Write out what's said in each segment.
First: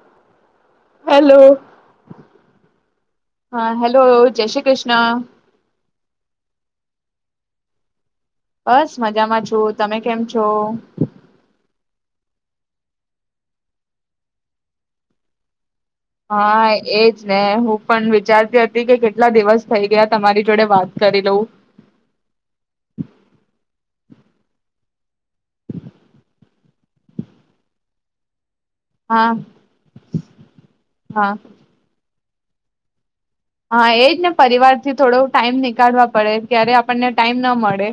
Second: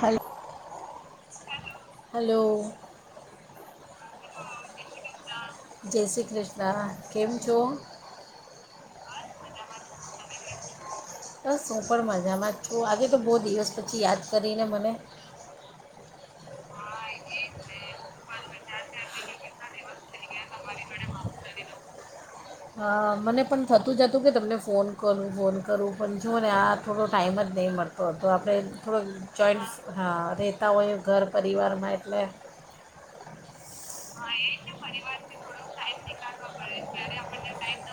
હલ hello hello હા hello જય શ્રી કૃષ્ણ. જય શ્રી કૃષ્ણ કેમ છો. બસ મજામાં છું તમે કેમ છો. બસ હું પણ મજામાં છું આજે તો બહુ દિવસ પછી યાદ કરીને મને. હા એજ ને હું પણ વિચારતી હતી કે કેટલા દિવસ થઇ ગયા તમારી જોડે વાત કરી લઉં. હા મને પણ થતું જતું કે તમને ફોન કરું ફોન કરવું પણ જુઓ ને આ થોડો ટાઈમ જ નહીં મળતો હતો આપણે થોડોક હા જોઈન્ટ હા રહેતા હોય ઘર હા પરિવારમાં એટલે હા એજ ને પરિવાર થી થોડો ટાઈમ નીકળવા પડે ક્યારે આપણને ટાઈમ મળ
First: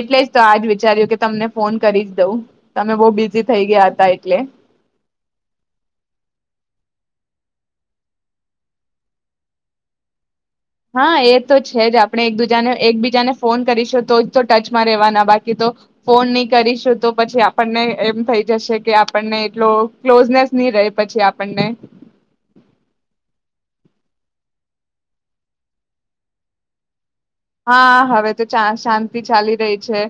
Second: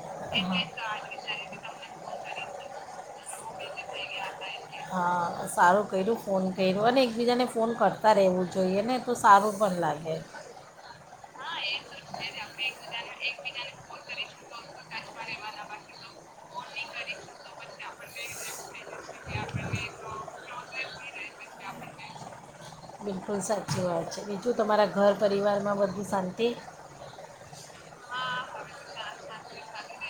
એટલે જ તો આજ વિચાર્યું કે તમને ફોન કરી જ દઉં તમે બહ બિઝ થઈ ગયા હતા એટલે હા સારું કર્યું ફોન કર્યું અને એકબીજાને ફોન કરતા રહેવું જોઈએ ને તો સારું પણ લાગે. હા એ તો છે જ આપણે એક દીજાને એકબીજાને ફોન કરીશું તો તો ટચમાં રેવાના બાકી તો ફોન નહી કરીશું તો પછી આપણને એમ થઈ જશે કે આપણને એટલો ક્લોઝનેસ નહી રહે પછી આપણને બિલકુલ સાચી વાત છે. બીજું તમારા ઘર પરિવારમાં બધી શાંતિ હા હવે તો શાંતિ ચાલી રહી છે.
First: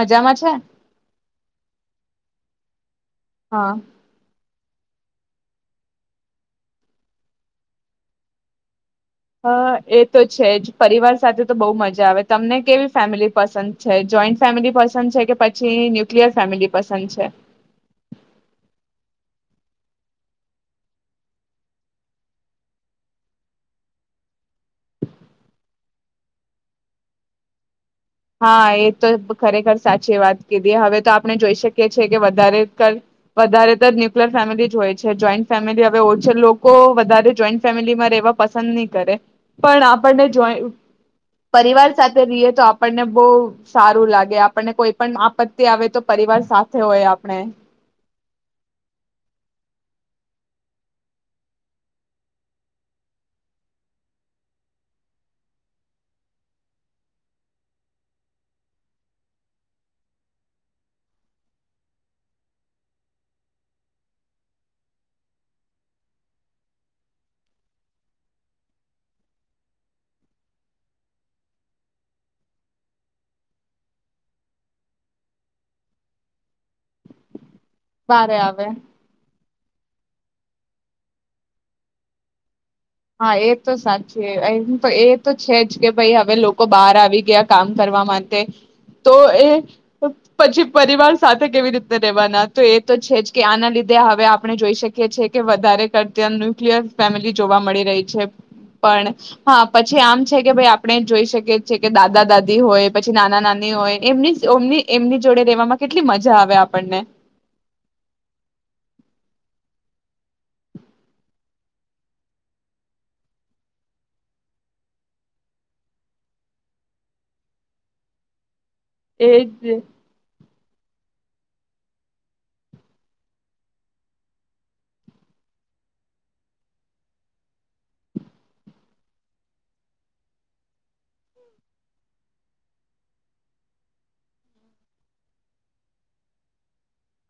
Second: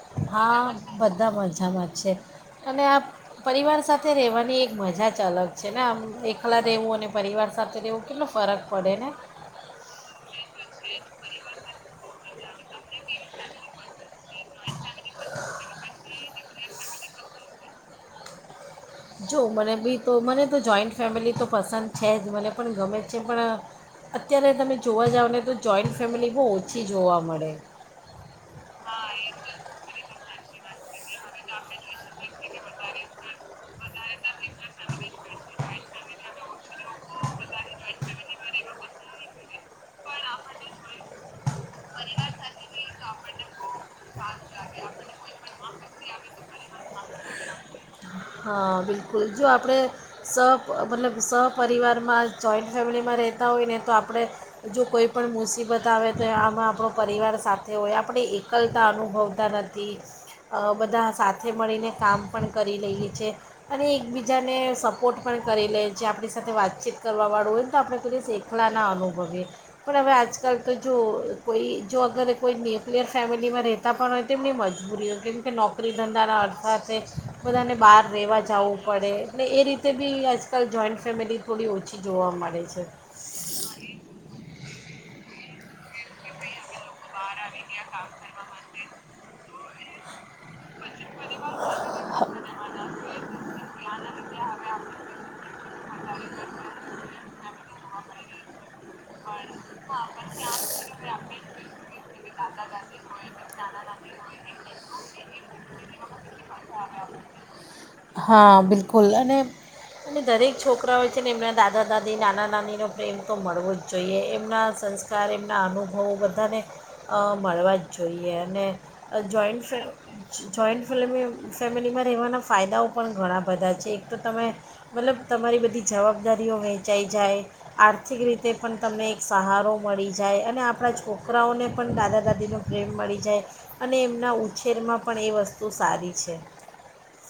મજામાં છે હા બધા મજામાં છે અને આ હા પરિવાર સાથે રહેવાની એક મજા જ અલગ છે ને આમ એકલા રહેવું અને પરિવાર સાથે રહેવું કેટલો ફરક પડે ને હા એ તો છે જ પરિવાર સાથે તો બહુ મજા આવે તમને કેવી ફેમિલી પસંદ છે? જોઈન્ટ ફેમિલી પસંદ છે? કે પછી ન્યુક્લિયર ફેમિલી પસંદ છે? જો મને બી તો મને તો જોઈન્ટ ફેમિલી તો પસંદ છે જ મને પણ ગમે છે પણ અત્યારે તમે જોવા જાવને તો જોઈન્ટ ફેમિલી બહુ ઓછી જોવા મળે. હા એ તો ખરેખર સાચી વાત દએ હવે તો આપણે જોઈ શકીએ છીએ કે વધારે વધારે ન્યુક્લિયર ફેમિલી જ હોય છે જોઈન્ટ ફેમિલી હવે ઓછ લોકો વધારે જોઈન્ટ ફેમિલીમાં રહેેવા પસંદ નહી કરે પણ આપણને જો પરિવાર સાથે રહીએ તો આપણને બહુ સારું લાગે આપણને કોઈ પણ આપત્તિ આવે તો પરિવાર સાથે હોય આપણે હા બિલકુલ જો આપણે સ મતલબ સપરિવારમાં જોઈન્ટ ફેમિલીમાં રહેતા હોય ને તો આપણે જો કોઈ પણ મુસીબત આવે તો આમાં આપણો પરિવાર સાથે હોય આપણે એકલતા અનુભવતા નથી બધા સાથે મળીને કામ પણ કરી લઈએ. છે અને એકબીજાને સપોર્ટ પણ કરી લે છે આપણી સાથે વાતચીત કરવા વાળું હોય ને તો આપણે કોઈ શેખલાના અનુભવીએ પણ હવે આજકાલ તો જો કોઈ જો અગર કોઈ ન્યુક્લિયર ફેમિલીમાં રહેતા પણ હોય તેમની મજબૂરી હોય કેમ કે નોકરી ધંધાના અર્થારથે બધાને બા વારે રહેવા આવે જવું પડે અનેટ એ રીતે બી આજકાલ જોઈન્ટ ફેમિલી થોડી ઓછી જોવા મળે છે. હા એ તો સાચી તો એ તો છે જ કે ભાઈ હવે લોકો બહાર આવી ગયા કામ કરવા માટે તો એ પછી પરિવાર સાથે કેવી રીતના રેવાના તો એ તો છે જ કે આના લીધે હવે આપણે જોઈ શકીએ છીએ કે વધારે કરતાં ન્યુક્લિયર ફેમિલી જોવા મળે છે, પણ હા પછી આમ છે કે ભાઈ આપણે જોઈ શકીએ છીએ કે દાદા-દાદી હોય પછી નાના-નાની હોય એમનીમની એમની જોડે રેવામાં કેટલી મજા મજા આવે આપણને. હા બિલકુલ અને અને દરેક છોકરાઓય છે ને એમના દાદા-દાદી નાના-નાનીનો પ્રેમ તો મળવો જ જોઈએ, એમના સંસ્કાર એમના અનુભવો બધાને, મળવા જ જોઈએ, અને એ જોઈન્ટ જ ફે જોઈન્ટ ફિલ્મ ફેમિલીમાં રહેવાના ફાયદાઓ પણ ઘણા બધા છે, એક તો તમે મતલબ, તમારી બધી જવાબદારીઓ વહેંચાઈ જાય, આર્થિક રીતે પણ તમને એક સહારો મળી જાય, અને આપણા છોકરાઓને પણ દાદા-દાદીનો પ્રેમ મળી જાય, અને એમના ઉછેરમાં પણ એ વસ્તુ સારી છે.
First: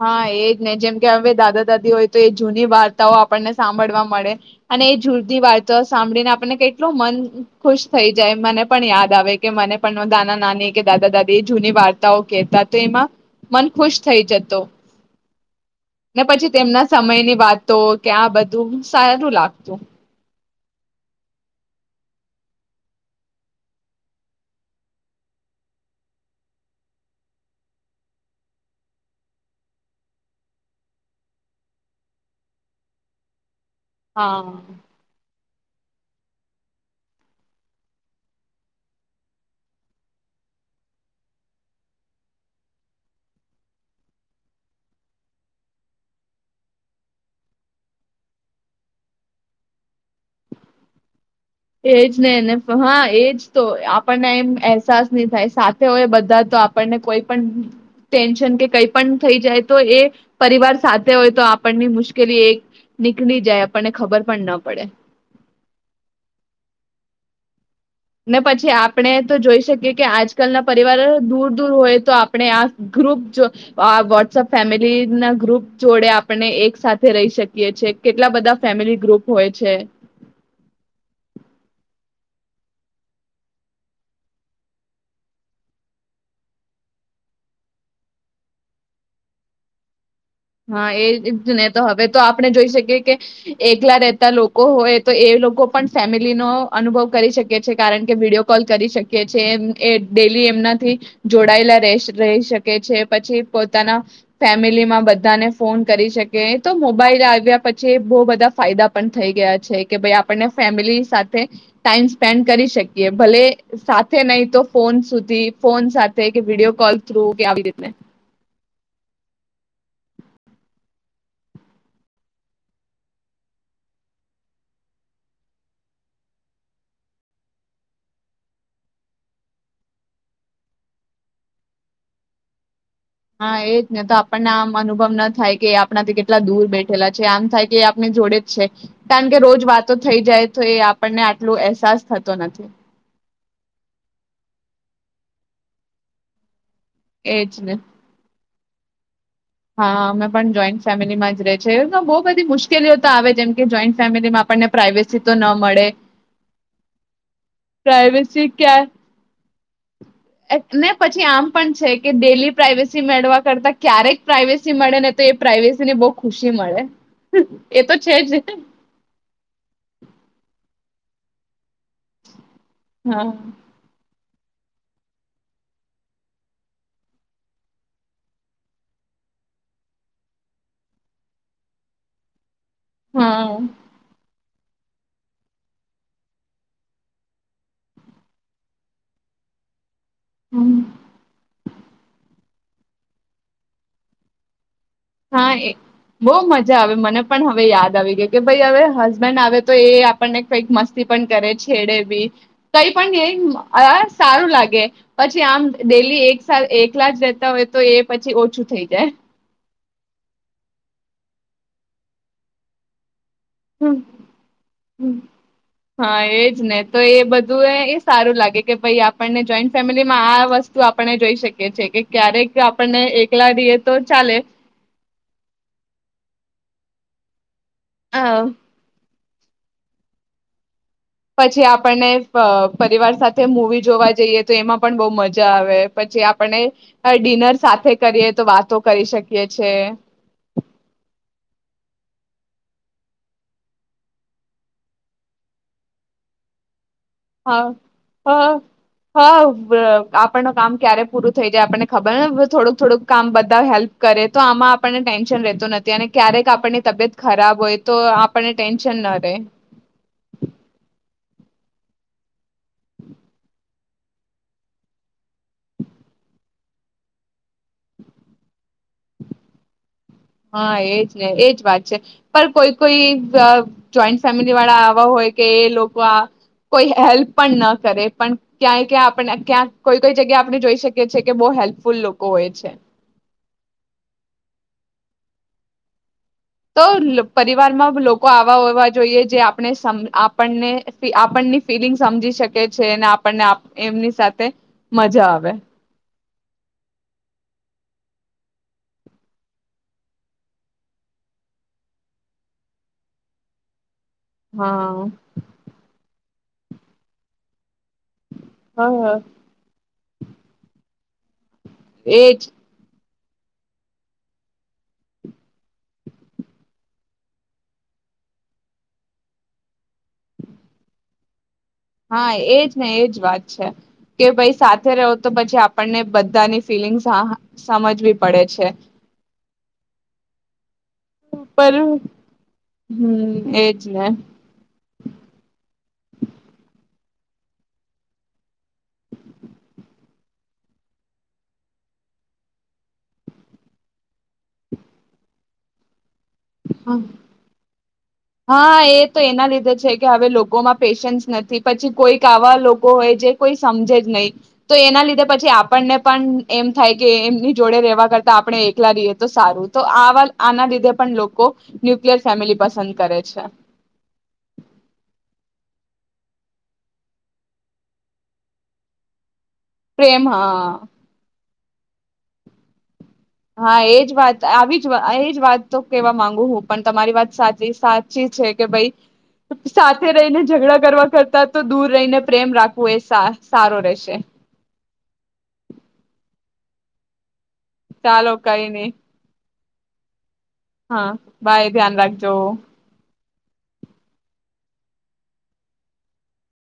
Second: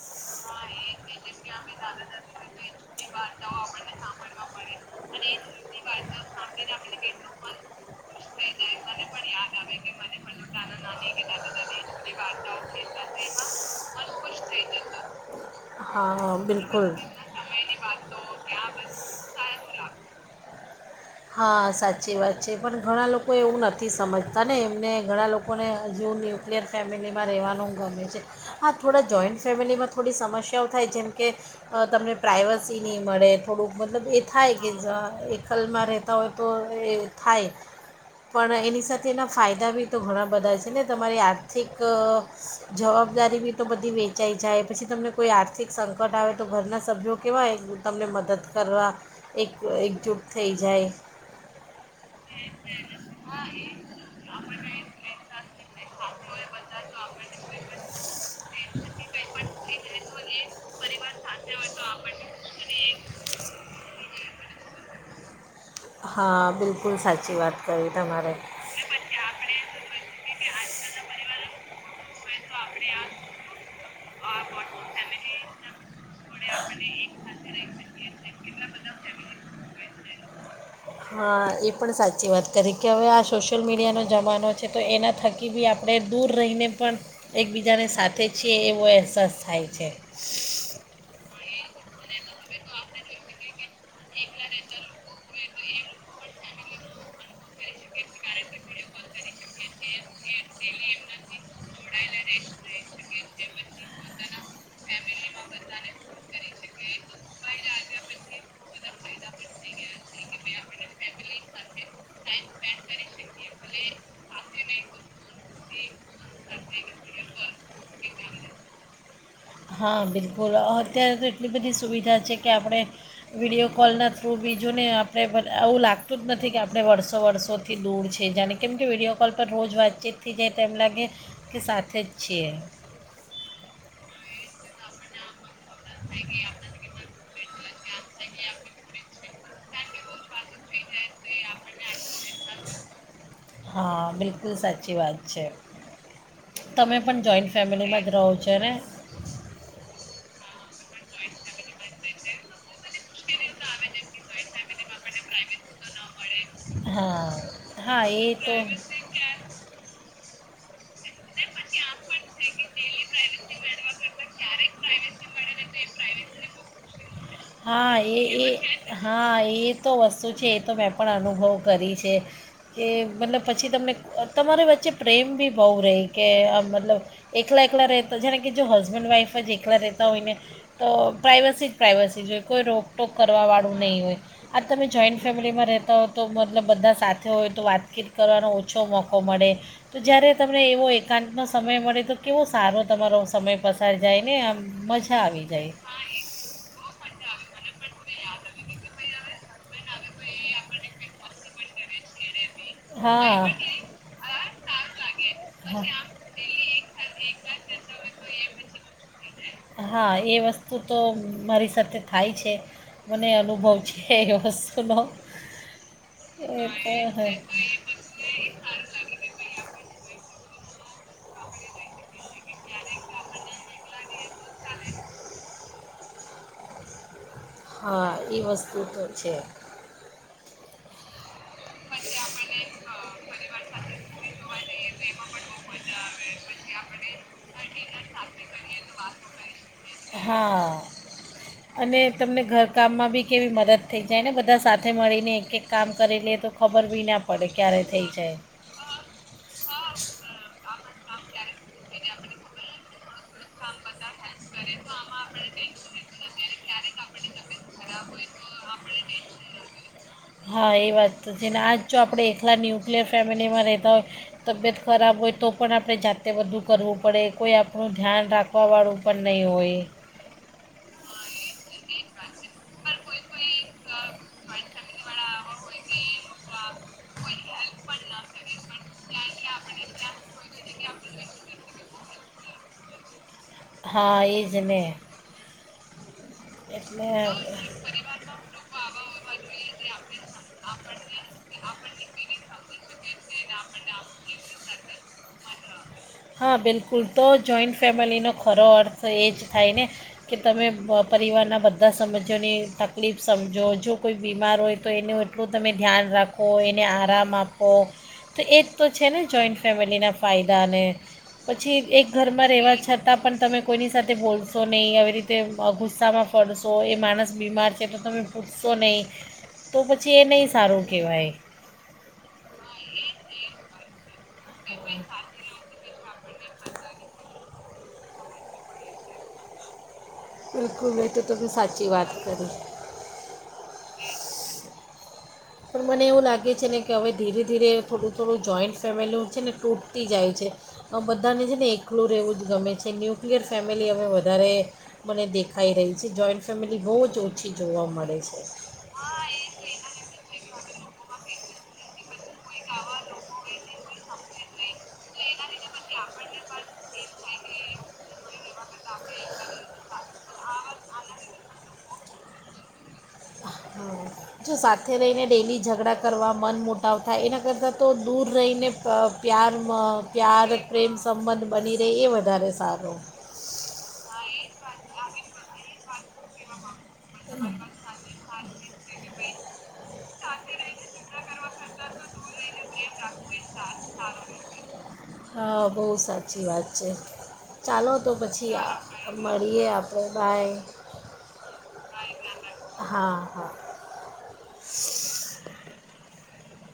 હા એજ ને જેમ કે હવે દા હોય તો એ જૂની વાર્તાઓ આપણને સાંભળવા મળે, અને એ જૂની વાર્તાઓ સાંભળીને આપણને કેટલું મન ખુશ થઈ જાય મને. પણ યાદ આવે કે મને પણ નાના નાની કે દાદા દાદી એ જૂની વાર્તાઓ કેહેતા તો એમાં, મન ખુશ થઈ જત ને હા પછી બિલકુલ તેમના સમયની વાતો કે આ બધું સારું લાગતું. તો હા સાચી વાત છે, પણ ઘણા લોકો એવું નથી સમજતા ને એમને ઘણા લોકોને હજી ન્યુક્લિયર ફેમિલીમાં રહેવાનું ગમે છે, હા થોડા જોઈન્ટ ફેમિલીમાં થોડી સમસ્યાઓ થાય જેમ, કે તમને પ્રઇવસી નહીં મળે. થોડુંક મતલબ થાય હા કે કાલ મારે. હોય તો એ થાય પણ એની સાથે એના ફાયદા બી તો ઘણા બધા છે ને તમારી આર્થિક જવાબદારી બી તો બધી વેચાઈ જાય પછી તમને કોઈ આર્થિક સંકટ આવે તો ઘરના સભ્યો કેહેવાય તમને મદદ કરવા એક એકજૂટ થઈ જાય. એજ નેને હા એજ તો આપણને એમ અહેસાસ નહી થાય સાથે હોય બધા તો આપણને કોઈ પણ ટેન્શન કે કઈ પણ થઈ જાય તો એ પરિવાર સાથે હોય તો આપણની મુશ્કેલી એ નીકળી જાય આપણને ખબર પણ ન પડે. પડે. હા બિલકુલ સાચી વાત. કરી તમારે ને પછી આપણે તો જોઈ શકીએ કે આજકાલના. પરિવાર દૂર દૂર હોય તો આપ આપણે આ ગ્રુપ વોટ્સપ ફેમિલીના ગ્રુપ જોડે આપણે એક સાથે રહી શકીએી કેટલા બધા ફેમિલી ગ્રુપ હોય છે. હા એ પણ સાચી વાત કરી કે હવે આ સોશિયલ મીડિયાનો જમાનો છે તો એના થકી બી આપણે દૂર રહીને પણ એકબીજાને સાથે છીએ એવો અહેસાસ થાય છે. હા એ જ ને હવે તો આપણે જોઈ શકીએ કે એકલા રહેતા લોકો હોય તો એ લોકો પણ ફેમિલીનો અનુભવ કરી શકે છે કારણ કે વિડીિયો કોલ કરી શકીએ છીએ. એ ડેલી એમનાથી જોડાયેલા રહી શકે છે પછી પોતાના ફેમિલીમાં. બધાને ફોન કરી શકે તો મોબાઈલ આવ્યા પછી બહુ બધા ફાયદા પણ થઈ ગયા છે કે ભાઈ આપને ફેમિલી સાથે ટાઈમ સ્પેન્ડ કરી શકીએ. ભલે સાથે નહી તો ફોન સુધી ફોન સાથે કે વિડીયો કોલ થ્રુવ કે આવી રીતે. હા બિલકુલ અત્યારે તો એટલી બધી સુવિધા છે કે આપણે વિડિયો કોલના થ્રુવ બીજુંને આપણે આવું લાગતું જ નથી કે આપણે વર્ષો વર્ષોથી દૂર છે જાણે કેમ કે વિડીિયો કોલ પર રોજ વાતચીત થઈ જાય તેમ લાગે કે સાથે જ છીએ. હા એજ ને તો આપણને આમ અનુભવ ના થાય. કે આપણાથી કેટલા દૂર બેઠેલા છે આમ થાય કે આપને જોડે જ છે. કારણ કે રોજ વાતો થઈ જાય તો એ આપણને આટલો અહેસાસ થતો નથી. હા બિલકુલ સાચી વાત છે. તમે પણ એજ જોઈન્ટ ને ફેમિલીમાં જ રહો છો. [inaudible] હા અમે પણ જોઈન્ટ ફેમિલીમાં જ ર છે એ તો બ બધી મુશ્કેલીઓ તો આવે જેમકે જોઈન્ટ ફેમિલીમાં આપણને પ્રાઇવેસી તો ન મળે. હા હા એ પ્રાઇવેસી તો. ને પછી આમ પણ છે કે ડેલી પ્રાઈવેસી મેળવા કરતા ક્યારેક પ્રાઈવેસી મળે ને તો એ પ્રઇવેસી ને બહુ ખુશી મળે. હા તો છે જ એ હા એ તો વસ્તુ છે એ તો મે પણ અનુભવ કરી છે કે હા મતનલબ પછી તમને તમારી વચ્ચે પ્રેમ બી બહુ રહે કે આ મતલબ એકલા એકલા રહેતા જેણે કે જો હસબન્ડ વાઇફ જ એકલા રહેતા હોય ને તો પ્રાઇવસી જ પ્રાઇવસી [unintelligible] કોઈ રોકટોક હા કરવા વાળું નહીં હોય. આ તમે જોઈન્ટ ફેમિલીમાં રહેતા હો તો મતલબ બધા સાથે હોય તો વાતચીત કરવાનો ઓછો મોકો મળે. તો જયારે તમને હમ એવો એકાંત નો સમય મળે તો કેવો સારો તમારો સમય પસાર જાય ને આમ મજા આવી હા જાય એ‌બો મજા આવે મને પણ હવે યાદ આવી ગઈ કે ભઈ હવે હસબેન્ડ આવે તો એ આપણને કઈક મસ્તી પણ કરે છેડે બી કઈ પણ હા ન સારું લાગે પછી આમ ડેલી એક એકલા જ રહેતા હોય તો એ પછી ઓછું થઈ જાય. હા એ વસ્તુ તો મારી સાથે થાય છે. મને અનુભવ છે એ વસ્તુનો હા એ જ ને તો એ સારું લાગે કે ભાઈ આપણને જોઈન્ટ ફેમિલી માં આ વસ્તુ આપણે જોઈ શકીએ છીએ કે ક્યારેક આપણને એકલા રહીએ તો ચાલે હા અ એ વસ્તુ તો છે. પછી આપણને પા પરિવાર સાથે મુવી જોવા જઈએ તો એમાં પણ બો મજા આવે પછી આપણે ડિનર સાથે કરીએ તો વાતો કરી શકીએ છે હા કામ મા બી કેવી મદદ થઈ જાય ને બધા સાથે મળીને એક કામ કરી લે તો ખબર બી ના પડે હા ક્યારે થઈ જાય હા હા આપણ ન કામ ક્યારે પૂરું થઈ જાય આપણને ખબર ને થોડુંક થોડુંકામ બધા હેલ્પ કરે તો આમાં આપણને ટેન્શન રહેતું નથી અને ક્યારેક આપણને તબિયત ખરાબ હોય તો આપને ટેન શન ના રે હા એ વાત તો છે ને આજ જો આપણે એકલા ન્યુક્લિયર ફેમિલીમાં રહેતા હોય તબિયત ખરાબ હોય તો પણ આપણે જાતે બધું કરવું પડે કોઈ આપણું ધ્યાન રાખવાવાળું પણ નહીં હોય. હા એજ ને એજ વાત છે પણ કોઈ કોઈ જોઈન્ટ ફેમિલી વાળા આવા હોય કે એ લોકો આ કોઈ હેલ્ હેલ્પ પણ ના કરે પણ ક્યાંય ક્યાં આપને ક્યાં કોઈ કોઈ જગ્યા આપણે જોઈ શકીએ છીએ કે બો હેલ્પફુલ લોકો હોય છે. હા એ જ ને. તો એટલે પરિવારમાં લોકો આવા હોવા જોઈએ જે આપણે આપણને આપણની ફિલિંગ સમજી શકે છે. ને આપ આપણને એમની સાથે મજા આવે. હા બિલકુલ તો જોઈન્ટ ફેમિલીનો ખોરો અર્થ એ જ થાય ને કે તમે પરિવારના બધા સમજ્યોની તકલીફ સમજો જો કોઈ બીમાર હોય તો હા એનું એટલું તમે ધ્યાન રાખ ખો એને આરામ આપ પો તો એ જ તો છે હ ને જોઈન્ટ ફેમિલીના ફાયદાને પછી એક એજ ઘરમાં રહેવા છત છતાં પણ તમે કોઈની સાથે બોલશો નહીં આવી રીતે ગુસ્સામાં ફરશો એ માણસ બીમાર છે. એ તો તમે પૂછશો નહીં તો પછી એ નહીં સારું કહેવાય. હા એજ ને એજ વાત છે. કે ભાઈ સાથે રહ્યા તો પછી આપણને બધાની ફિલિંગસ સહ સમજવી પડે છે. [unintelligible] તમે પર સાચી વાત કરી હામ એજ ને. પણ મને એવું લાગે છે ને કે હવે ધીરે ધીરે થોડું થોડું જોઈન્ટ ફેમિલી છે ને તૂટતી જાય છે આ બધાને છે ને એકલું રહેવું જ ગમે છે ન્યુક્લિયર ફેમિલી હવે વધારે મને દેખાઈ રહી પછી જોઈન્ટ ફેમિલી બહુ જ ઓછી જોવા મળે. છે હા એ તો એના લીધે છે કે હવે લોકોમાં પેશન્સ નથી પછી કોઈ કે આવા લોકો હોય જે કોઈ સમજે જ નહીં. તો એના લીધે પછી આપ પરણે પણ એમ થાય કે એમની જોડે રેવા કરતા આપણે એકલા રિહે તો સારું. તો આવા આના લીધે પણ લોકો ન્યુક્લિયર ફેમિલી પસંદ કરે છે જો સાથે રહીને ડેલી ઝ ગડાં કરવા મન મોટાવ થાય એના કરતાં તો દૂર રહીને પ અહ પ્યારમ પ્રેમ પ્યાર હા પ્રેમ સંબંધ બની રે એ વધારે સારું. હા, એજ વાત આવી જ વા એજ વાત તો કેવા માંગુ હું. પણ તમારી વાત સાચી સાચી છે કે ભઈ સાથે રહીને ઝઘડા કરવા કરતા તો દૂર રહીને પ્રેમ રાખવું એ સા સારો રહેશે. હા બહુ સાર ચી વાત છે. ચાલો તો પછી કઈ આ નહી અમ રીએ આપણે બાય હા બાય ધ્યાન રાખજો. હા હા. [unintelligible]